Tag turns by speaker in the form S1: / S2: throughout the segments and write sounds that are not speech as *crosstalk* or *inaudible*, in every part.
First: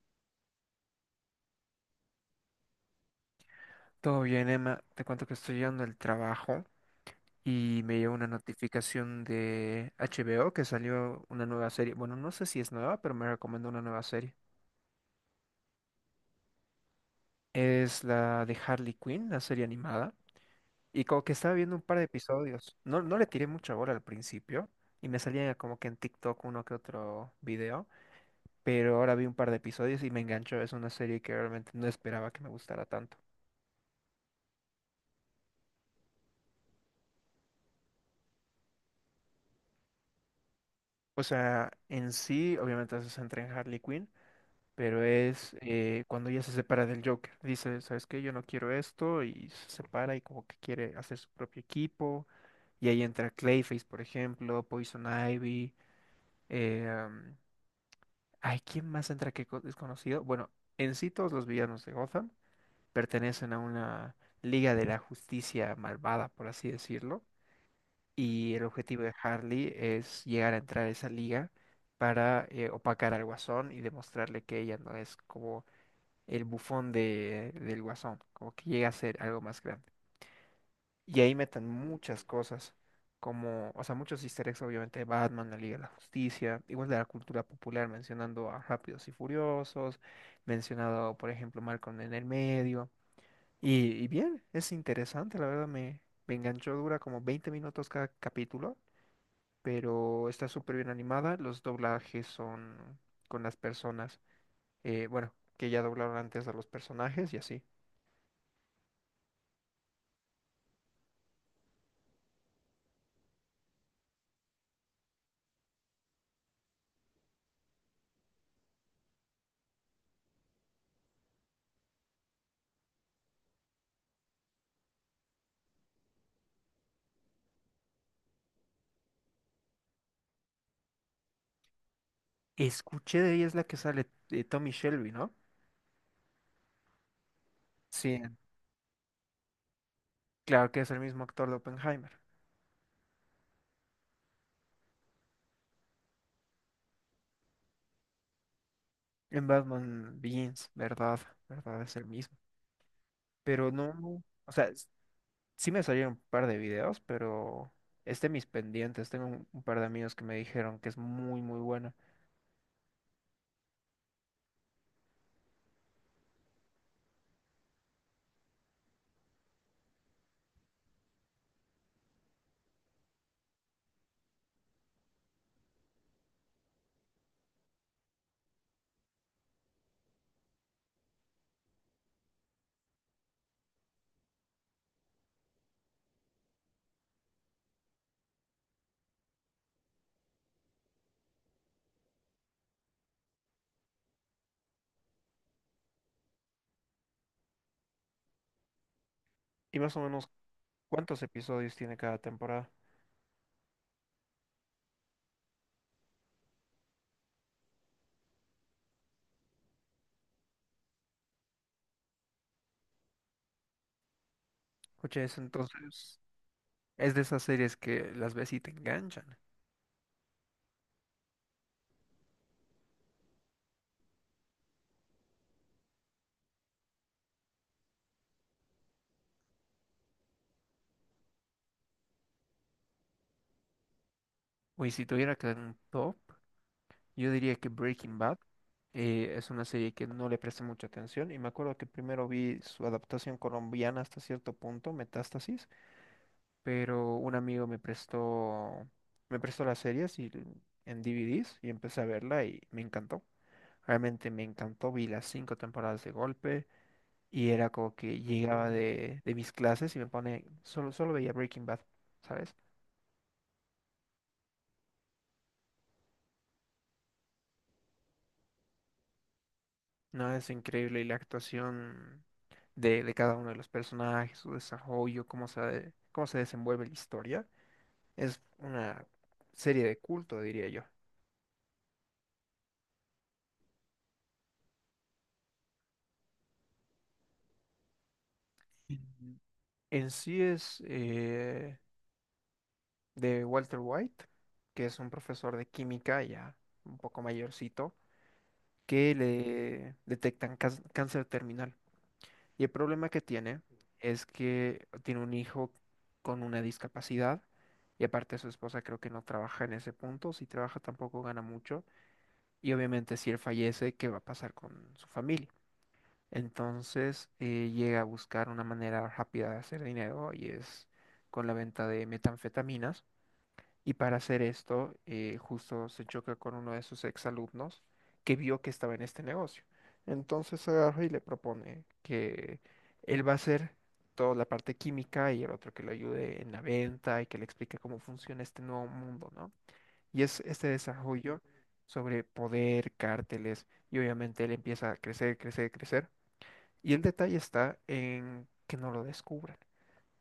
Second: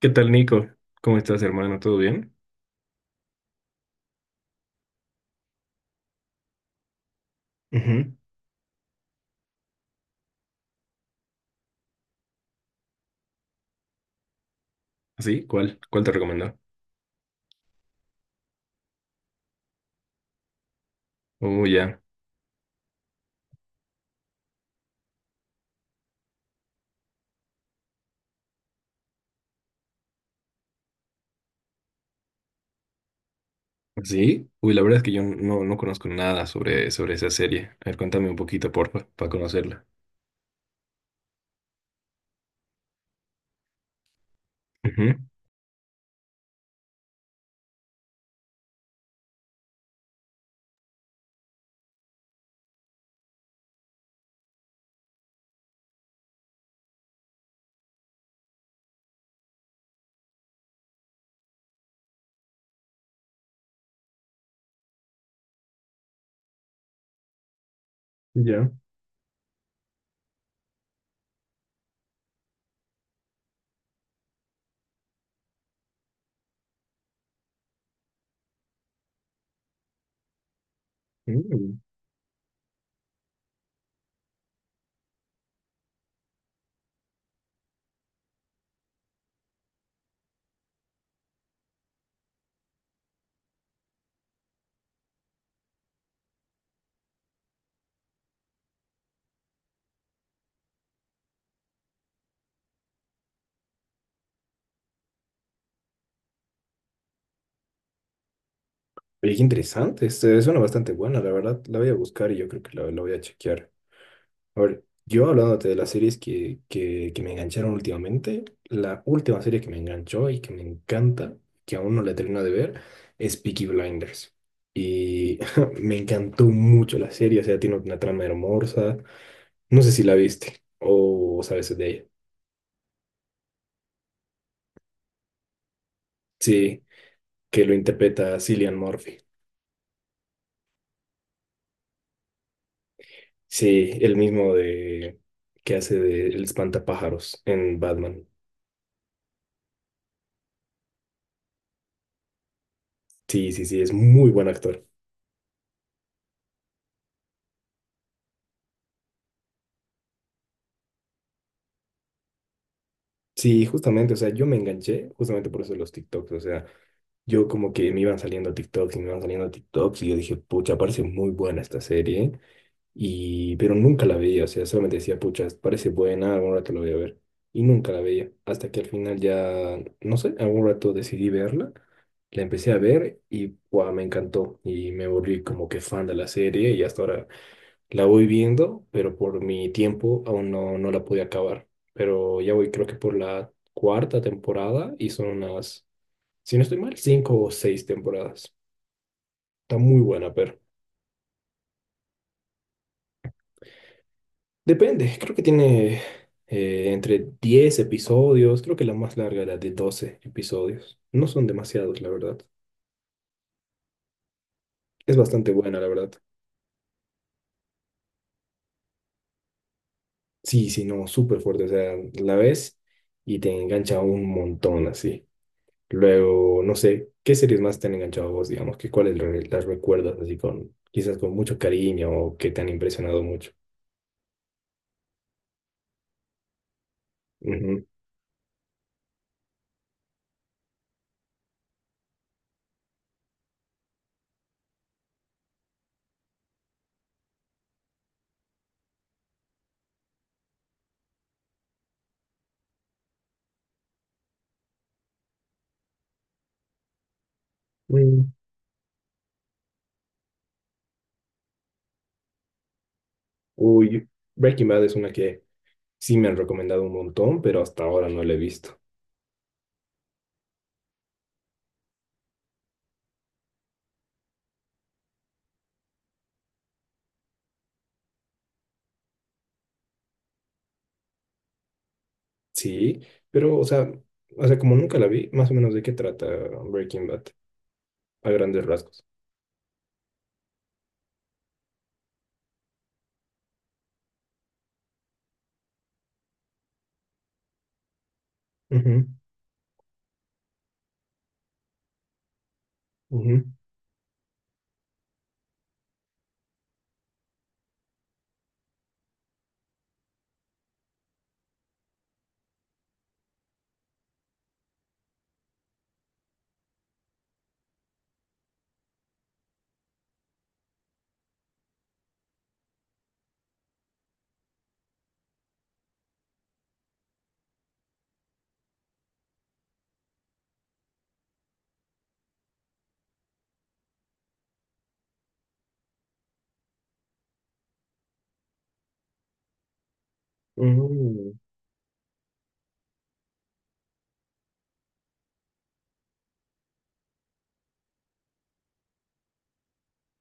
S1: ¿Qué tal, Nico? ¿Cómo estás, hermano? ¿Todo bien?
S2: Todo bien, Emma. Te cuento que estoy llegando al trabajo y me llegó
S1: Ujú.
S2: una notificación de HBO que salió una nueva serie. Bueno, no sé si es nueva, pero me recomendó una nueva serie.
S1: ¿Así? ¿Cuál? ¿Cuál te recomendó?
S2: Es la de Harley Quinn, la serie animada. Y como que estaba
S1: Oh,
S2: viendo un par
S1: ya.
S2: de episodios. No le tiré mucha bola al principio y me salía como que en TikTok uno que otro video. Pero ahora vi un par de episodios y me enganchó. Es una serie que realmente no esperaba que me gustara tanto.
S1: ¿Sí? Uy, la verdad es que yo no conozco nada sobre esa serie. A ver, cuéntame un poquito, porfa, para conocerla.
S2: O sea, en sí, obviamente se centra en Harley Quinn pero
S1: Ujú.
S2: es cuando ella se separa del Joker. Dice, ¿sabes qué? Yo no quiero esto y se separa y como que quiere hacer su propio equipo. Y ahí entra Clayface, por ejemplo, Poison Ivy. eh, am, ¿Quién más entra que desconocido? Bueno, en sí todos los villanos de Gotham pertenecen a una Liga de la Justicia malvada, por así decirlo. Y el
S1: Ya.
S2: objetivo de Harley es llegar a entrar a esa liga para opacar al Guasón y demostrarle que ella no es como el bufón del Guasón, como que llega a ser algo más grande. Y ahí metan
S1: Mm.
S2: muchas cosas, como, o sea, muchos easter eggs, obviamente, de Batman, la Liga de la Justicia, igual de la cultura popular, mencionando a Rápidos y Furiosos, mencionado, por ejemplo, Malcolm en el medio. Y bien, es interesante, la verdad, me enganchó, dura como 20 minutos cada capítulo, pero está súper bien animada, los doblajes son con las personas, bueno, que ya doblaron antes a los personajes y así.
S1: Oye, qué interesante. Este, suena bastante buena, la verdad. La voy a buscar y yo creo que la voy a chequear. A ver, yo hablándote de las series que me engancharon últimamente, la última serie que me enganchó y que me encanta, que aún no la termino de ver, es Peaky Blinders. Y *laughs* me encantó mucho la serie, o sea, tiene una trama hermosa. No sé si la viste o sabes de ella.
S2: Escuché de ella, es la que sale Tommy Shelby, ¿no?
S1: Sí, que lo
S2: Sí,
S1: interpreta Cillian Murphy.
S2: claro que es el mismo actor de Oppenheimer.
S1: Sí, el mismo de que hace de El Espantapájaros en Batman.
S2: En Batman Begins, ¿verdad? ¿Verdad? Es el mismo.
S1: Sí, sí,
S2: Pero
S1: sí, es
S2: no,
S1: muy buen
S2: o sea,
S1: actor.
S2: sí me salieron un par de videos, pero es de mis pendientes. Tengo un par de amigos que me dijeron que es muy, muy buena.
S1: Sí, justamente, o sea, yo me enganché justamente por eso de los TikToks, o sea, yo como que me iban saliendo TikToks y me iban saliendo TikToks y yo dije, pucha, parece muy buena esta serie, y pero nunca la veía, o sea, solamente decía, pucha, parece buena, algún rato la voy a ver, y nunca la veía, hasta que al final ya, no sé, algún rato decidí verla, la empecé a ver y guau, me encantó, y me volví como que fan de la serie y hasta ahora la voy viendo, pero por mi tiempo aún no la pude acabar. Pero ya voy, creo que por la cuarta temporada y son unas, si no estoy mal, cinco o seis temporadas. Está
S2: Y más
S1: muy
S2: o menos,
S1: buena, pero
S2: ¿cuántos episodios tiene cada temporada?
S1: depende. Creo que tiene entre 10 episodios. Creo que la más larga era de 12 episodios. No son demasiados, la verdad. Es
S2: Escucha eso,
S1: bastante buena, la verdad.
S2: entonces es de esas series que las ves y te enganchan.
S1: Sí, sí, no, súper fuerte. O sea, la ves y te engancha un montón así. Luego, no sé, ¿qué series más te han enganchado a vos, digamos? ¿Qué cuáles las recuerdas así con, quizás con mucho cariño o que te han impresionado mucho?
S2: Uy, si tuviera que dar un top. Yo diría que
S1: Ujú.
S2: Breaking Bad es una serie que no le presté mucha atención y me acuerdo que primero vi su adaptación colombiana hasta cierto punto, Metástasis, pero un amigo me prestó las series en DVDs y empecé a verla y me encantó. Realmente me encantó, vi las 5 temporadas de golpe y era como que
S1: Mm.
S2: llegaba de mis clases y me pone, solo veía Breaking Bad, ¿sabes?
S1: Uy, Breaking Bad es una que sí me han recomendado un montón, pero hasta ahora no la he visto.
S2: No, es increíble. Y la actuación de cada uno de los personajes, su desarrollo, cómo se desenvuelve la historia, es una serie de culto, diría yo.
S1: Sí, pero, o sea, como nunca la vi, más o menos de qué trata Breaking Bad, a grandes rasgos.
S2: Ujú. En sí es de Walter White, que es un profesor de química ya un poco mayorcito,
S1: Ujú,
S2: que le detectan cáncer terminal. Y el problema que
S1: ujú,
S2: tiene es que tiene un hijo con una discapacidad y aparte su esposa creo que no trabaja en ese punto, si trabaja tampoco gana mucho y obviamente si él fallece, ¿qué va a pasar con su familia? Entonces llega a buscar una manera rápida de hacer dinero y es con la venta de metanfetaminas y para hacer esto, justo se choca con uno de sus exalumnos que vio que estaba en este negocio. Entonces agarra y le propone que él va a hacer toda la parte química y el otro que lo ayude en la venta y que le explique cómo funciona este nuevo mundo, ¿no? Y es este
S1: ujú,
S2: desarrollo sobre poder, cárteles, y obviamente él empieza a crecer, crecer, crecer. Y el detalle está en que no lo descubran,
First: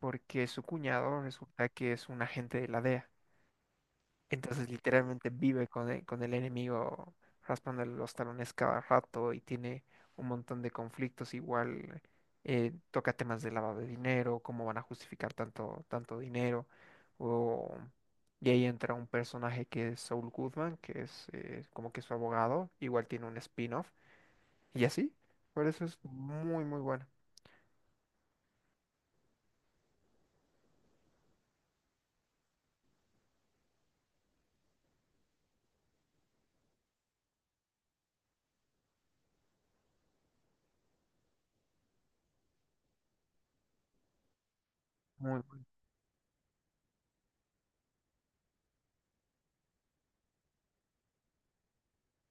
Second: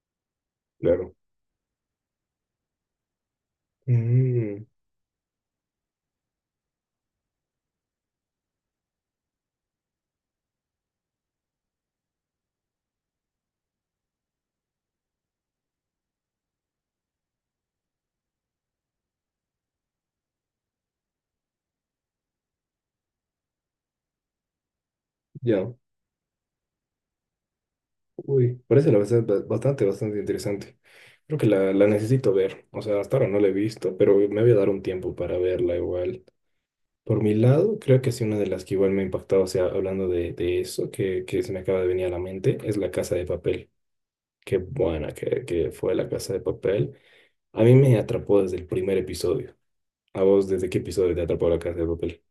S2: porque su
S1: claro.
S2: cuñado resulta que es un agente de la DEA.
S1: Mm,
S2: Entonces literalmente vive con con el enemigo raspándole los talones cada rato y tiene un montón de conflictos. Igual toca temas de lavado de dinero, cómo van a justificar tanto, tanto dinero. O... Y ahí entra un personaje que es Saul Goodman, que es como que su abogado. Igual tiene un spin-off. Y así.
S1: ya.
S2: Por eso es muy, muy bueno.
S1: Uy, parece la verdad bastante interesante. Creo que la necesito ver. O sea, hasta ahora no la he visto, pero me voy a dar un tiempo para verla igual. Por mi lado, creo que sí, una de las que igual me ha impactado, o sea, hablando de eso, que se me acaba de venir a la mente, es La Casa de Papel. Qué buena
S2: Muy
S1: que,
S2: bueno.
S1: que fue La Casa de Papel. A mí me atrapó desde el primer episodio. ¿A vos desde qué episodio te atrapó La Casa de Papel?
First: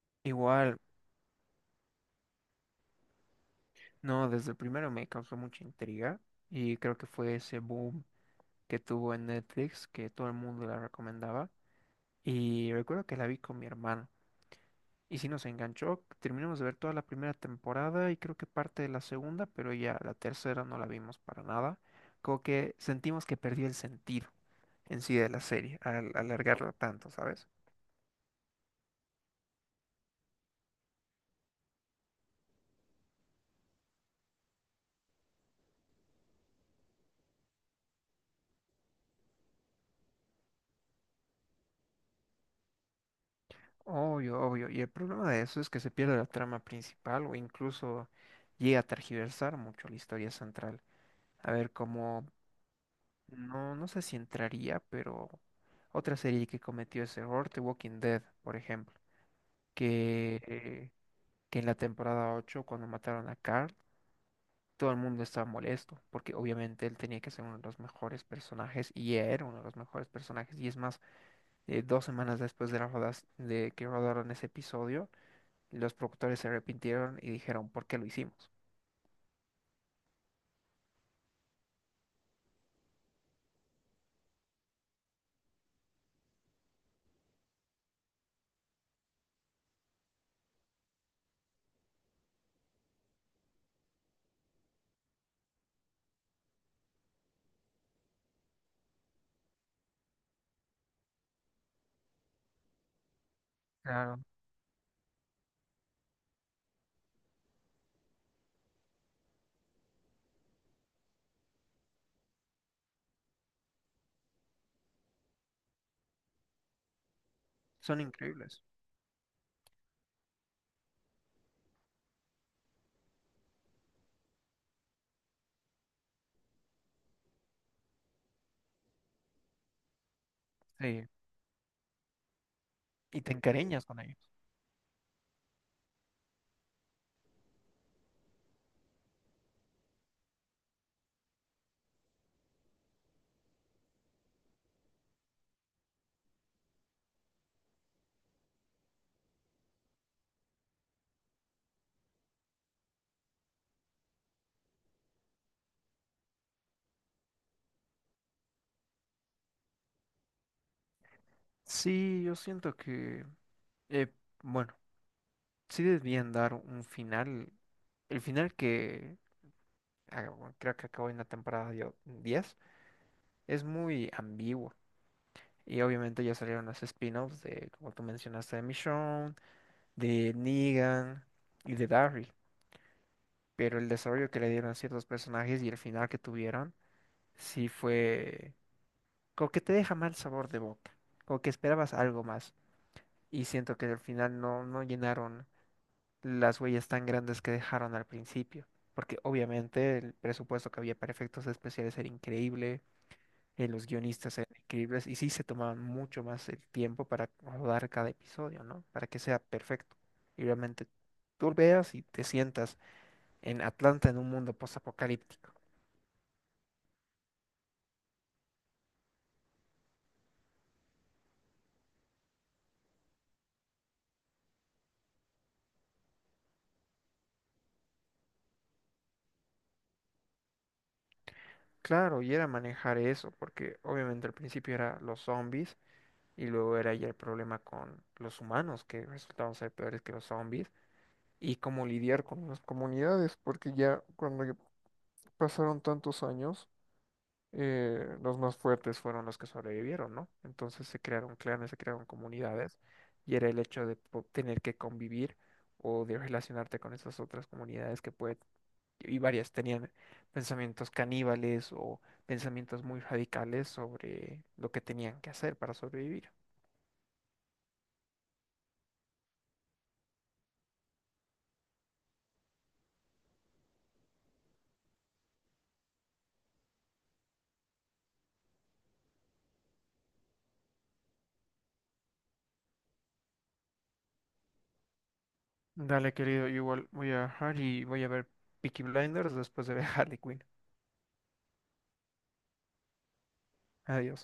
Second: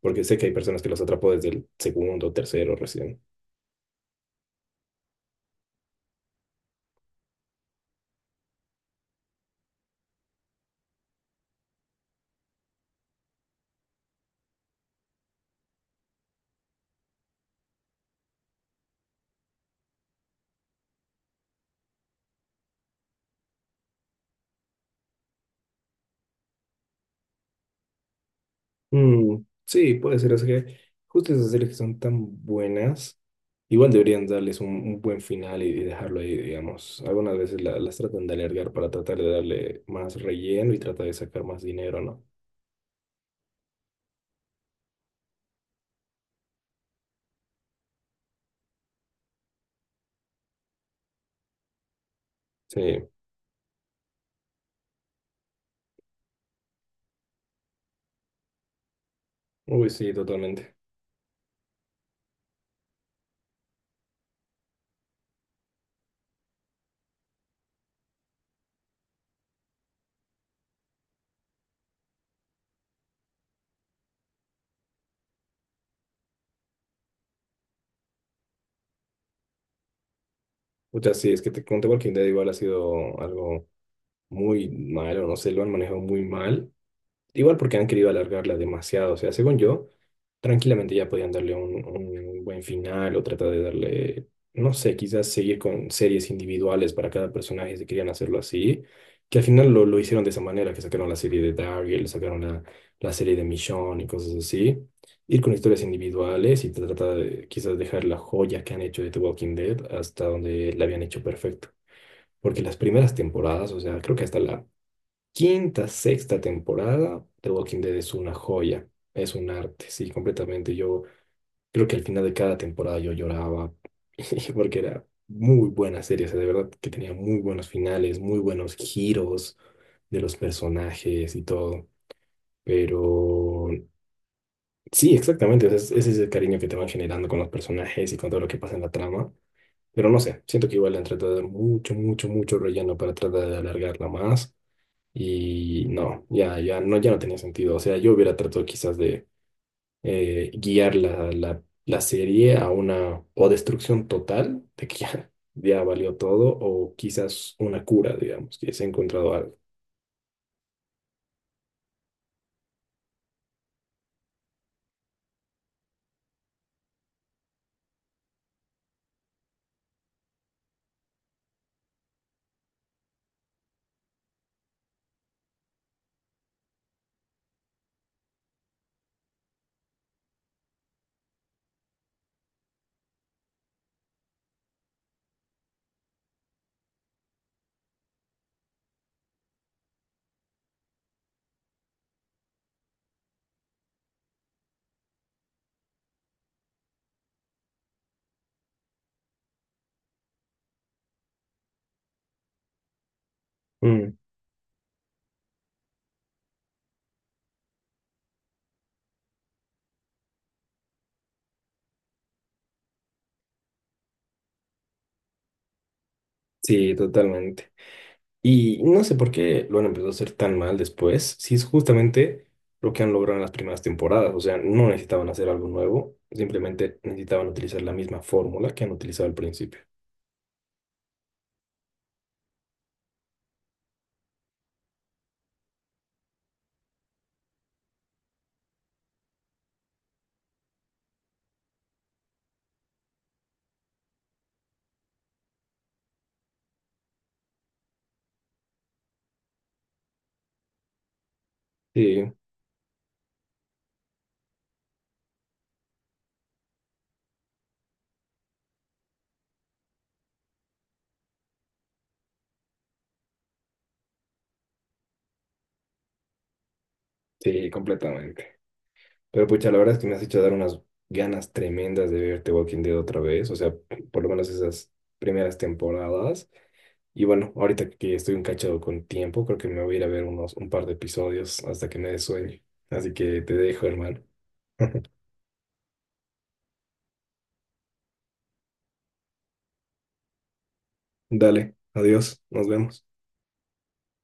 S1: Porque sé que hay
S2: Igual,
S1: personas que los atrapó desde el segundo, o tercero recién.
S2: no, desde el primero me causó mucha intriga. Y creo que fue ese boom que tuvo en Netflix, que todo el mundo la recomendaba. Y recuerdo que la vi con mi hermano. Y sí nos enganchó. Terminamos de ver toda la primera temporada y creo que parte de la segunda, pero ya la tercera no la vimos para nada. Como que sentimos que perdió el sentido en sí de la serie al alargarla tanto, ¿sabes?
S1: Mm, sí, puede ser. Es que justo esas series que son tan buenas, igual deberían darles un buen final y dejarlo ahí, digamos. Algunas veces las tratan de alargar para tratar de darle más relleno y tratar de sacar más dinero, ¿no?
S2: Obvio, obvio. Y el problema de eso es que se pierde la trama principal o incluso llega a tergiversar mucho la historia central. A ver, como
S1: Sí,
S2: no sé si entraría, pero otra serie que cometió ese error, The Walking Dead, por ejemplo,
S1: uy, sí,
S2: que,
S1: totalmente.
S2: eh, que en la temporada 8 cuando mataron a Carl, todo el mundo estaba molesto, porque obviamente él tenía que ser uno de los mejores personajes y era uno de los mejores personajes. Y es más, dos semanas después de que rodaron ese episodio, los productores se arrepintieron y dijeron, ¿por qué lo hicimos?
S1: O sea, sí, es que te conté Walking Dead igual ha sido algo muy malo, no sé, lo han manejado muy mal. Igual porque han querido alargarla demasiado. O sea, según yo, tranquilamente ya podían darle un buen final o tratar de darle, no sé, quizás seguir con series individuales para cada personaje si querían hacerlo así. Que al final lo hicieron de esa manera, que sacaron la serie de Daryl, sacaron la serie de Michonne y
S2: Claro,
S1: cosas así. Ir con historias individuales y tratar de quizás dejar la joya que han hecho de The Walking Dead hasta donde la habían hecho perfecto. Porque las primeras temporadas, o sea, creo que hasta la quinta, sexta temporada, The Walking Dead
S2: son
S1: es una
S2: increíbles.
S1: joya, es un arte, sí, completamente. Yo creo que al final de cada temporada yo lloraba *laughs* porque era muy buena serie, o sea, de verdad que tenía muy buenos finales, muy buenos giros de los
S2: Sí,
S1: personajes y todo.
S2: y te
S1: Pero
S2: encariñas con ellos.
S1: sí, exactamente, o sea, ese es el cariño que te van generando con los personajes y con todo lo que pasa en la trama. Pero no sé, siento que igual le han tratado de dar mucho, mucho, mucho relleno para tratar de alargarla más. Y no, ya, ya no tenía sentido. O sea, yo hubiera tratado quizás de guiar la serie a una o destrucción total de que ya, *laughs* ya valió todo, o quizás una cura, digamos, que se ha encontrado algo.
S2: Sí, yo siento que... eh, bueno sí debían dar un final. El final que ah, bueno, creo que acabó en la temporada 10 es muy ambiguo. Y obviamente ya salieron los spin-offs de, como tú mencionaste, de Michonne, de Negan y de Daryl. Pero el desarrollo que le dieron a ciertos personajes y el final que tuvieron, sí fue como que te deja mal sabor de boca. Como que esperabas algo más. Y siento que al final no, no llenaron las huellas tan grandes que dejaron al principio, porque obviamente el presupuesto que había para efectos especiales era increíble, los
S1: Mm,
S2: guionistas eran increíbles y sí se tomaban mucho más el tiempo para rodar cada episodio, ¿no? Para que sea perfecto. Y realmente tú veas y te sientas en Atlanta en un mundo postapocalíptico.
S1: sí, totalmente. Y no sé por qué lo han empezado a hacer tan mal después, si es justamente lo que han logrado en las primeras temporadas. O sea, no necesitaban hacer algo nuevo, simplemente necesitaban utilizar la misma fórmula que han utilizado al principio.
S2: Claro, y era manejar eso, porque obviamente al principio era los zombies y luego era ya el problema con los humanos que resultaban ser peores que los zombies. Y cómo lidiar con las comunidades, porque ya cuando ya pasaron tantos años, los más fuertes fueron los que sobrevivieron, ¿no? Entonces se crearon clanes, se crearon
S1: Sí,
S2: comunidades, y era el hecho de tener que convivir o de relacionarte con esas otras comunidades que puede, y varias tenían pensamientos caníbales o pensamientos muy radicales sobre lo que tenían que hacer para sobrevivir.
S1: sí, completamente. Pero pucha, la verdad es que me has hecho dar unas ganas tremendas de verte Walking Dead otra vez, o sea, por lo menos esas primeras temporadas. Y bueno, ahorita que estoy un cachado con tiempo, creo que me voy a ir a ver unos un par de episodios hasta que me dé sueño. Así que te dejo, hermano. *laughs*
S2: Dale, querido, igual voy a dejar y voy a ver Peaky Blinders después de ver *laughs* Harley Quinn.
S1: Dale, adiós, nos vemos.
S2: Adiós.